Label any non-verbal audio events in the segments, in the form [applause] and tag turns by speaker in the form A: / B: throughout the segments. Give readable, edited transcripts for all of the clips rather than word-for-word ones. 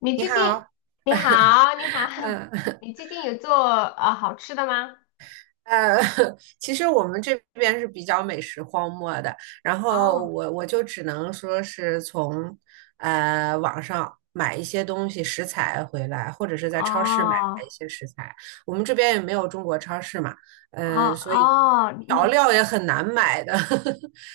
A: 你
B: 你
A: 最近
B: 好，
A: 你好，你好，
B: 嗯
A: [laughs] 你最近有做好吃的吗？
B: 呃，[laughs] 其实我们这边是比较美食荒漠的，然后
A: 哦
B: 我就只能说是从网上买一些东西食材回来，或者是在超市买
A: 哦
B: 一些食材。我们这边也没有中国超市嘛，
A: 哦
B: 所以
A: 哦，
B: 调
A: 你
B: 料也很难买的。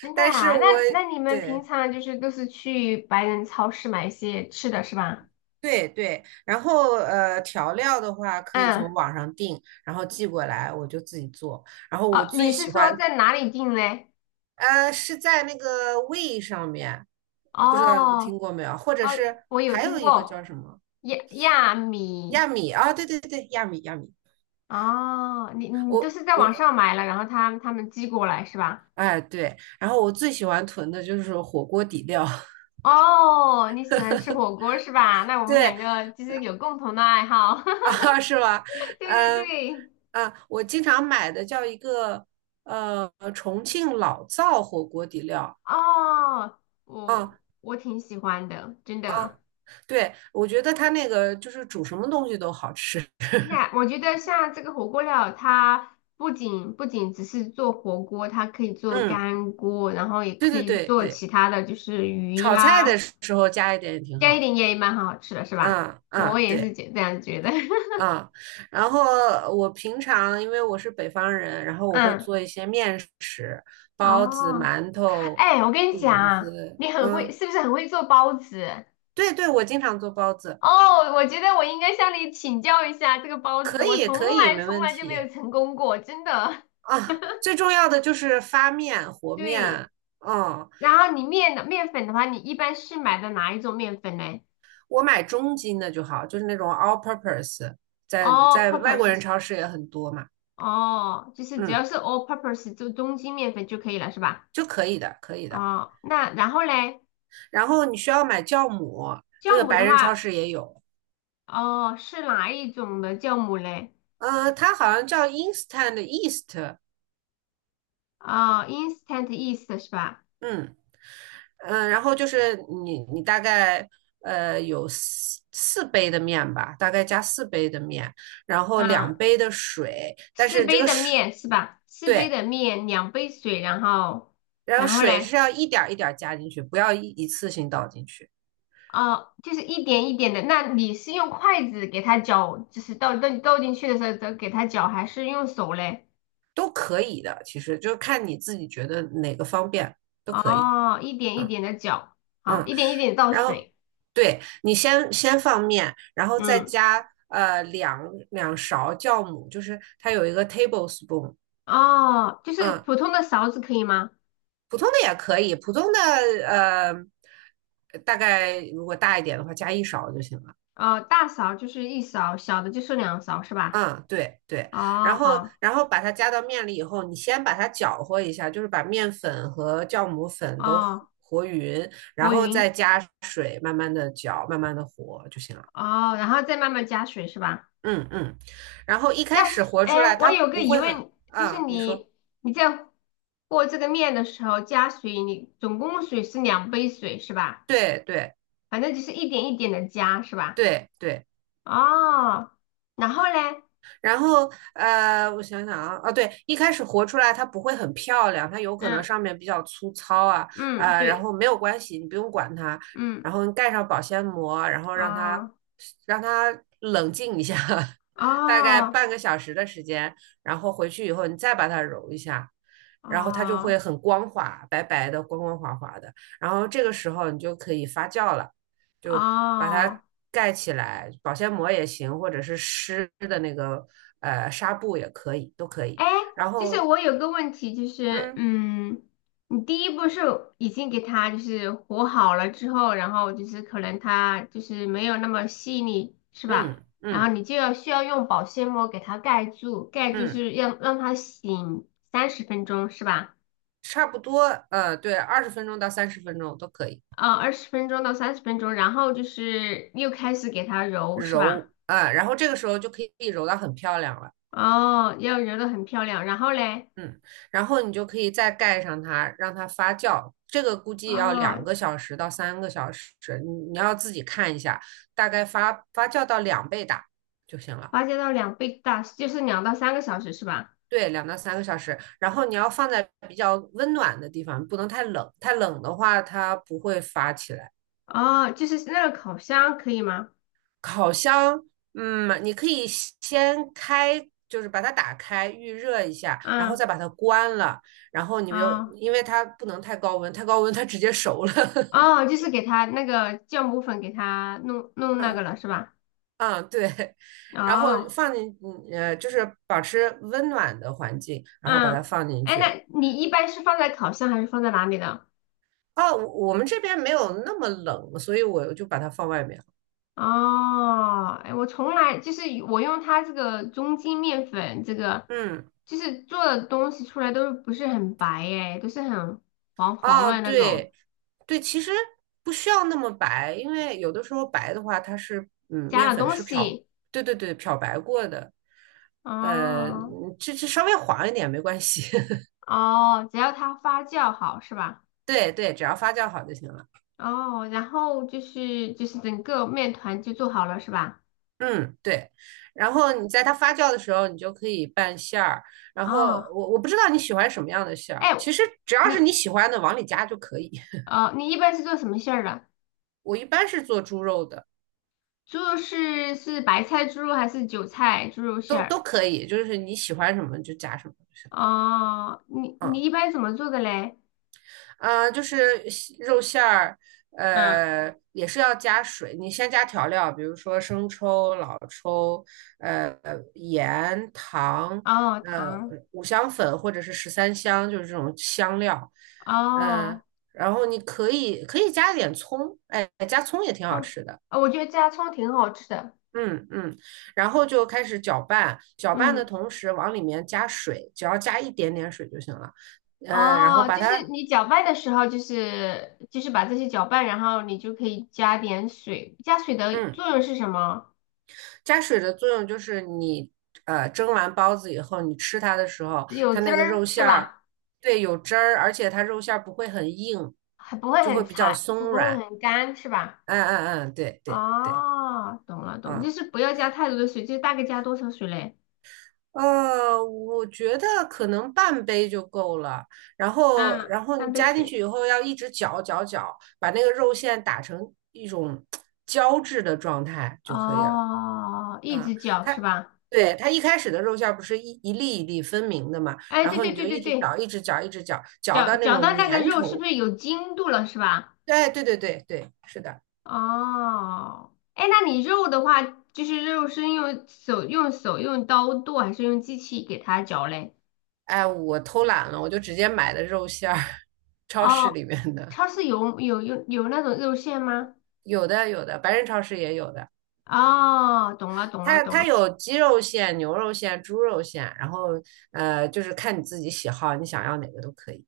A: 真 的
B: 但是
A: 啊？
B: 我
A: 那你们平
B: 对
A: 常就是都是去白人超市买一些吃的是吧？
B: 对对，然后调料的话可以
A: 嗯。
B: 从网上订，然后寄过来我就自己做。然后我
A: 哦，
B: 最
A: 你是
B: 喜
A: 说
B: 欢
A: 在哪里订嘞？
B: 是在那个胃上面，不知道你
A: 哦
B: 听过没有？或者
A: 哦，
B: 是
A: 我有
B: 还有
A: 听
B: 一个叫
A: 过
B: 什么
A: 亚米。
B: 亚米啊？对对对，亚米亚米，
A: 哦，你你都
B: 我
A: 是在网
B: 我
A: 上买了，然后他们寄过来是吧？
B: 哎对，然后我最喜欢囤的就是火锅底料，
A: 哦，你喜欢吃火锅是吧？那我
B: [laughs]
A: 们
B: 对
A: 两个就是有共同的爱好。
B: 啊是吧？
A: [laughs] 对对
B: 嗯
A: 对。
B: 我经常买的叫一个重庆老灶火锅底料，
A: 哦，我
B: 啊
A: 我挺喜欢的，真
B: 啊，
A: 的。
B: 对，我觉得它那个就是煮什么东西都好吃，
A: 真的，我觉得像这个火锅料，它不仅只是做火锅，它可以做
B: 嗯，
A: 干锅，然后也
B: 对
A: 可
B: 对
A: 以
B: 对
A: 做
B: 对。
A: 其他的，就是鱼
B: 炒菜的
A: 呀、
B: 时候加一点也挺
A: 加
B: 好
A: 一
B: 的。
A: 点盐也蛮好吃的，是吧？
B: 嗯
A: 我
B: 嗯，
A: 也是
B: 对，
A: 觉这样觉得。
B: 嗯。然后我平常因为我是北方人，然
A: [laughs]
B: 后我会
A: 嗯。
B: 做一些面食，包子、
A: 哦，
B: 馒头、
A: 哎，我跟你讲
B: 饼
A: 啊
B: 子。
A: 你很会，
B: 嗯，
A: 是不是很会做包子？
B: 对对，我经常做包子，
A: 哦，我觉得我应该向你请教一下这个包子，
B: 可
A: 我
B: 以
A: 从
B: 可以，
A: 来
B: 没
A: 从
B: 问
A: 来就没
B: 题。
A: 有成功过，真的。
B: 啊，最重要的就是发面、
A: [laughs]
B: 和
A: 对。
B: 面。嗯，
A: 然后你面的面粉的话，你一般是买的哪一种面粉呢
B: 我买中筋的就好，就是那种 all purpose，在
A: ？All
B: 在外国人
A: purpose，
B: 超市也很多嘛。
A: 哦，就是只要
B: 嗯，
A: 是 all purpose 就中筋面粉就可以了，是吧？
B: 就可以的，可以的。
A: 哦，那然后嘞？
B: 然后你需要买酵母，这
A: 酵
B: 个
A: 母
B: 白
A: 的
B: 人超
A: 话，
B: 市也有，
A: 哦，是哪一种的酵母嘞？
B: 它好像叫 Instant east
A: 哦，instant yeast 是吧？
B: 嗯然后就是你大概有四杯的面吧，大概加四杯的面，然后两
A: 嗯，
B: 杯的水，但
A: 四
B: 是这
A: 杯
B: 个
A: 的
B: 水
A: 面是吧？四杯
B: 对，
A: 的面，两杯水，然后
B: 然后
A: 然后
B: 水
A: 嘞。
B: 是要一点一点加进去，不要一次性倒进去，
A: 啊，就是一点一点的。那你是用筷子给它搅，就是倒进去的时候，再给它搅，还是用手嘞？
B: 都可以的，其实就看你自己觉得哪个方便都可以，
A: 哦，一点一点的搅，好，
B: 嗯。
A: 一点一点地倒
B: 然后
A: 水。
B: 对你先放面，然后再
A: 嗯。
B: 加两勺酵母，就是它有一个 tablespoon，
A: 哦，就是
B: 嗯，
A: 普通的勺子可以吗？
B: 普通的也可以，普通的呃大概如果大一点的话加1勺就行了。
A: 哦，大勺就是一勺，小的就是两勺，是吧？
B: 嗯，对对，
A: 哦，
B: 然后
A: 好。
B: 然后把它加到面里以后，你先把它搅和一下，就是把面粉和酵母粉都
A: 哦，
B: 和匀，然
A: 和
B: 后再
A: 匀。
B: 加水，慢慢的搅，慢慢的和就行了。
A: 哦，然后再慢慢加水，是吧？
B: 嗯嗯，然后一开
A: 那是。
B: 始活出
A: 哎，
B: 来，
A: 我
B: 他
A: 有个
B: 不
A: 疑
B: 会很
A: 问，就是
B: 啊，你说
A: 你你在和这个面的时候加水，你总共水是两杯水是吧？
B: 对对
A: 反正就是一点一点的加是吧？
B: 对对，
A: 哦，然后嘞？
B: 然后我想想啊，啊对，一开始活出来它不会很漂亮，它有可能
A: 嗯
B: 上面比较粗糙啊
A: 嗯，
B: 啊、然
A: 对。
B: 后没有关系，你不用管它，
A: 嗯。
B: 然后你盖上保鲜膜，然后让它
A: 啊
B: 让它冷静一下，[laughs]
A: 啊
B: 大概
A: 啊
B: 半个小时的时间，然后回去以后你再把它揉一下。然后它就
A: 啊。
B: 会很光滑，白白的，光光滑滑的。然后这个时候你就可以发酵了，就把
A: 哦
B: 它盖起来，保鲜膜也行，或者是湿的那个纱布也可以，都可以。
A: 哎，
B: 然
A: 就是
B: 后，
A: 我有个问题，就是
B: 嗯
A: 你第一步是已经给它就是和好了之后，然后就是可能它就是没有那么细腻，是吧？
B: 嗯
A: 然后
B: 嗯
A: 你就要需要用保鲜膜给它盖住，盖住
B: 嗯，
A: 是要让它醒三十分钟，是吧？
B: 差不多，对，20分钟到30分钟都可以
A: 啊、20分钟到30分钟，然后就是又开始给它揉，是吧？
B: 揉啊，然后这个时候就可以揉到很漂亮了，
A: 哦，要揉的很漂亮，然后嘞？
B: 嗯，然后你就可以再盖上它，让它发酵。这个估计要两
A: 哦，
B: 个小时到三个小时，你要自己看一下，大概发酵到两倍大就行了。
A: 发酵到2倍大，就是2到3个小时，是吧？
B: 对，2到3个小时，然后你要放在比较温暖的地方，不能太冷，太冷的话它不会发起来。
A: 哦，就是那个烤箱可以吗？
B: 烤箱，你可以先开，就是把它打开预热一下，然后
A: 嗯。
B: 再把它关了，然后你又
A: 啊。
B: 因为它不能太高温，太高温它直接熟了。[laughs]
A: 哦，就是给它那个酵母粉给它弄那个
B: 嗯
A: 了是吧？
B: 嗯，对，然后
A: 哦。
B: 放进，就是保持温暖的环境，然后把它
A: 嗯。
B: 放进
A: 哎，
B: 去。
A: 那你一般是放在烤箱还是放在哪里的？
B: 哦，我们这边没有那么冷，所以我就把它放外面了
A: 哦，哎，我从来就是我用它这个中筋面粉，这个
B: 嗯。
A: 就是做的东西出来都不是很白哎，都是很黄黄
B: 哦，
A: 的那种，
B: 对，对，其实不需要那么白，因为有的时候白的话，它是
A: 加
B: 面
A: 了
B: 粉
A: 东
B: 是漂，
A: 西。
B: 对对对，漂白过的，呃，
A: 哦
B: 嗯这这稍微黄一点没关系，[laughs]
A: 哦，只要它发酵好是吧？
B: 对对，只要发酵好就行了。
A: 哦，然后就是整个面团就做好了是吧？
B: 嗯，对。然后你在它发酵的时候，你就可以拌馅儿。然后
A: 哦，
B: 我不知道你喜欢什么样的馅儿，
A: 哎，
B: 其实只要是
A: 你
B: 你喜欢的往里加就可以。
A: 哦，你一般是做什么馅儿的？
B: [laughs] 我一般是做猪肉的，
A: 猪肉是白菜猪肉还是韭菜猪肉馅
B: 都
A: 儿？
B: 都可以，就是你喜欢什么就加什么就行。
A: 哦，你你
B: 嗯。
A: 一般怎么做的嘞？
B: 嗯，就是西肉馅儿，
A: 嗯。
B: 也是要加水。你先加调料，比如说生抽、老抽，呃，盐、糖，
A: 哦，
B: 呃，
A: 糖。
B: 五香粉或者是十三香，就是这种香料。嗯、
A: 哦。
B: 然后你可以加点葱，哎，加葱也挺好
A: 嗯。
B: 吃的。
A: 哦我觉得加葱挺好吃的。
B: 嗯嗯，然后就开始搅拌，搅拌的
A: 嗯。
B: 同时往里面加水，只要加一点点水就行了。嗯、然后
A: 哦，
B: 把
A: 就是
B: 它，
A: 你搅拌的时候，就是把这些搅拌，然后你就可以加点水，加水的
B: 嗯。
A: 作用是什么？
B: 加水的作用就是你蒸完包子以后，你吃它的时候，
A: 有
B: 它
A: 汁
B: 那个
A: 儿
B: 肉
A: 是
B: 馅儿，
A: 吧？
B: 对，有汁儿，而且它肉馅儿不会很硬，
A: 还不会
B: 就会
A: 很
B: 比较
A: 柴，不
B: 松
A: 过会
B: 软。
A: 很干，是吧？
B: 嗯嗯嗯，对对对，
A: 哦，懂了懂了，就
B: 啊、
A: 是不要加太多的水，就大概加多少水嘞？
B: 我觉得可能半杯就够了。然后
A: 嗯，
B: 然后
A: 三
B: 你
A: 杯
B: 加进
A: 水。
B: 去以后，要一直搅搅搅，把那个肉馅打成一种胶质的状态就可以了。
A: 哦，一
B: 啊，
A: 直搅
B: 它
A: 是吧？
B: 对它一开始的肉馅儿不是一粒一粒分明的嘛，
A: 哎，
B: 然
A: 对
B: 后你
A: 对对
B: 就一
A: 对
B: 直搅，
A: 对，
B: 一直搅，一直搅，搅
A: 搅
B: 到那
A: 搅
B: 种
A: 到那个
B: 粘
A: 肉是
B: 稠。
A: 不是有筋度了是吧？
B: 对对对对对，是的。
A: 哦，哎，那你肉的话，就是肉是用刀剁还是用机器给它搅嘞？
B: 哎，我偷懒了，我就直接买的肉馅儿，[laughs] 超市
A: 哦，
B: 里面的
A: 超市有那种肉馅吗？
B: 有的有的，白人超市也有的。
A: 哦，懂了懂了
B: 它
A: 懂
B: 它
A: 了。
B: 有鸡肉馅、牛肉馅、猪肉馅，然后就是看你自己喜好，你想要哪个都可以。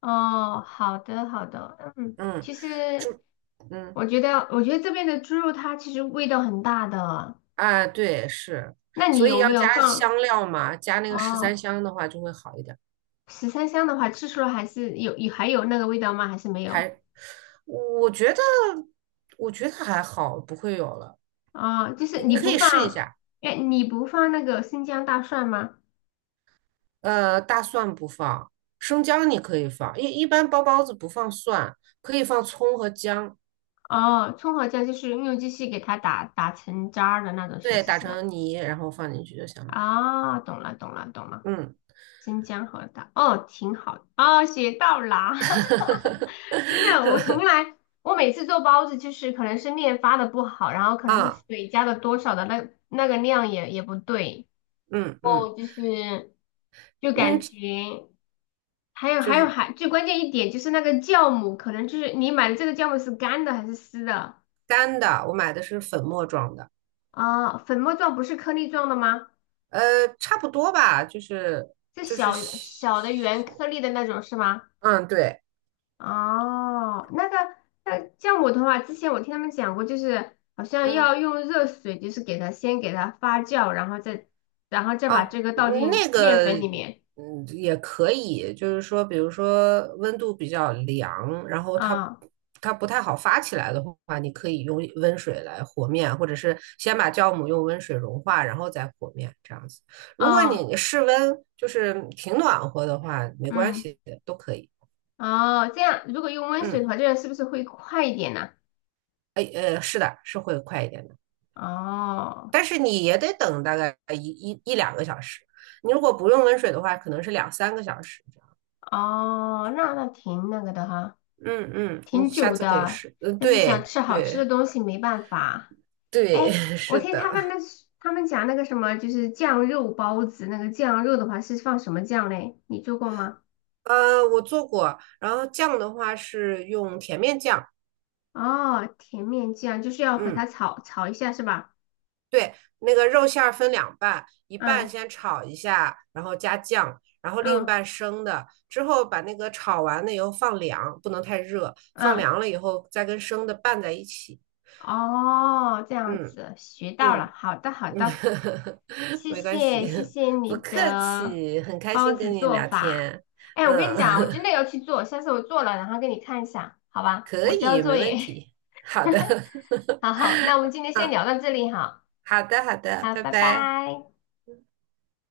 A: 哦，好的好的。嗯，
B: 嗯，
A: 其实
B: 猪，嗯。
A: 我觉得，我觉得这边的猪肉它其实味道很大的。
B: 啊，对，是，
A: 那你
B: 所以
A: 有没
B: 要
A: 有
B: 加
A: 放？
B: 香料嘛，加那个十三
A: 哦，
B: 香的话就会好一点。
A: 13香的话，吃出来还是有还有那个味道吗？还是没有？
B: 还，我觉得，我觉得还好，不会有了。
A: 哦，就是
B: 你
A: 你
B: 可
A: 不
B: 以试一
A: 放。
B: 下，
A: 哎，你不放那个生姜大蒜吗？
B: 大蒜不放，生姜你可以放，一般包子不放蒜，可以放葱和姜，
A: 哦，葱和姜就是用机器给它打成渣儿的那种形
B: 对，
A: 式
B: 打
A: 是吧？
B: 成泥然后放进去就行了。
A: 啊、懂了懂了懂了。
B: 嗯，
A: 生姜和大，哦，挺好，哦，学到啦。[laughs] 真的，我从
B: [laughs]
A: 来，我每次做包子就是可能是面发的不好，然后可能是
B: 啊，
A: 水加的多少的那个量也不对。
B: 嗯嗯
A: 哦，就是就
B: 嗯，
A: 感觉还有
B: 就
A: 还有
B: 是
A: 还最关键一点就是那个酵母，可能就是你买的这个酵母是干的还是湿的。
B: 干的，我买的是粉末状的。
A: 啊？粉末状不是颗粒状的吗？
B: 呃，差不多吧，就是
A: 是
B: 就是，
A: 小小的圆颗粒的那种是吗？
B: 嗯，对，
A: 哦，那个，那酵母的话，之前我听他们讲过，就是好像
B: 嗯
A: 要用热水，就是给它发酵，然后再，然后再把这个倒进
B: 那
A: 面
B: 个
A: 粉里面。
B: 也可以，就是说，比如说温度比较凉，然后它
A: 啊、
B: 它不太好发起来的话，你可以用温水来和面，或者是先把酵母用温水融化，然后再和面这样子。如果
A: 啊
B: 你室温就是挺暖和的话，没关
A: 嗯。
B: 系，都可以。
A: 哦，这样如果用温水的
B: 嗯，
A: 话，这样是不是会快一点呢？
B: 哎，是的，是会快一点的。
A: 哦。
B: 但是你也得等大概一两个小时。你如果不用温水的话，可能是两三个小时这样
A: 哦，那那挺那个的哈，
B: 嗯，你
A: 挺
B: 下
A: 久
B: 次可以
A: 的，
B: 试。嗯，
A: 但是想
B: 对
A: 吃好吃的
B: 对
A: 东西没办法。
B: 对，
A: 哎，
B: [laughs]
A: 我
B: 是
A: 听他们那
B: 的。
A: 是他们讲那个什么，就是酱肉包子，那个酱肉的话是放什么酱嘞？你做过吗？
B: 我做过，然后酱的话是用甜面酱。
A: 哦，甜面酱就是要和它
B: 嗯，
A: 炒炒一下是吧？
B: 对，那个肉馅儿分两半，一半
A: 嗯
B: 先炒一下，然后加酱，然后另一
A: 嗯
B: 半生的。之后把那个炒完了以后放凉，不能太热，放
A: 嗯。
B: 凉了以后再跟生的拌在一起。
A: 哦，这样
B: 嗯
A: 子学到了，
B: 嗯。
A: 好的好
B: 嗯，
A: 的。
B: [laughs]
A: 谢
B: 没关系，
A: 谢谢谢
B: [laughs] 不
A: 你
B: 客
A: 的
B: 气，很开
A: 包
B: 心跟
A: 子
B: 你
A: 做
B: 聊
A: 法。
B: 天。
A: 哎，我跟你
B: 嗯，
A: 讲，我真的要去做，下次我做了然后给你看一下，好
B: [laughs]
A: 吧？
B: 可
A: 我交
B: 以，没
A: 作
B: 问
A: 业。
B: 题。好的，[laughs]
A: [laughs] 好好，那我们今天先聊到这里哈。
B: 好的，好的，
A: 好，
B: 拜
A: 拜
B: 拜。
A: 拜。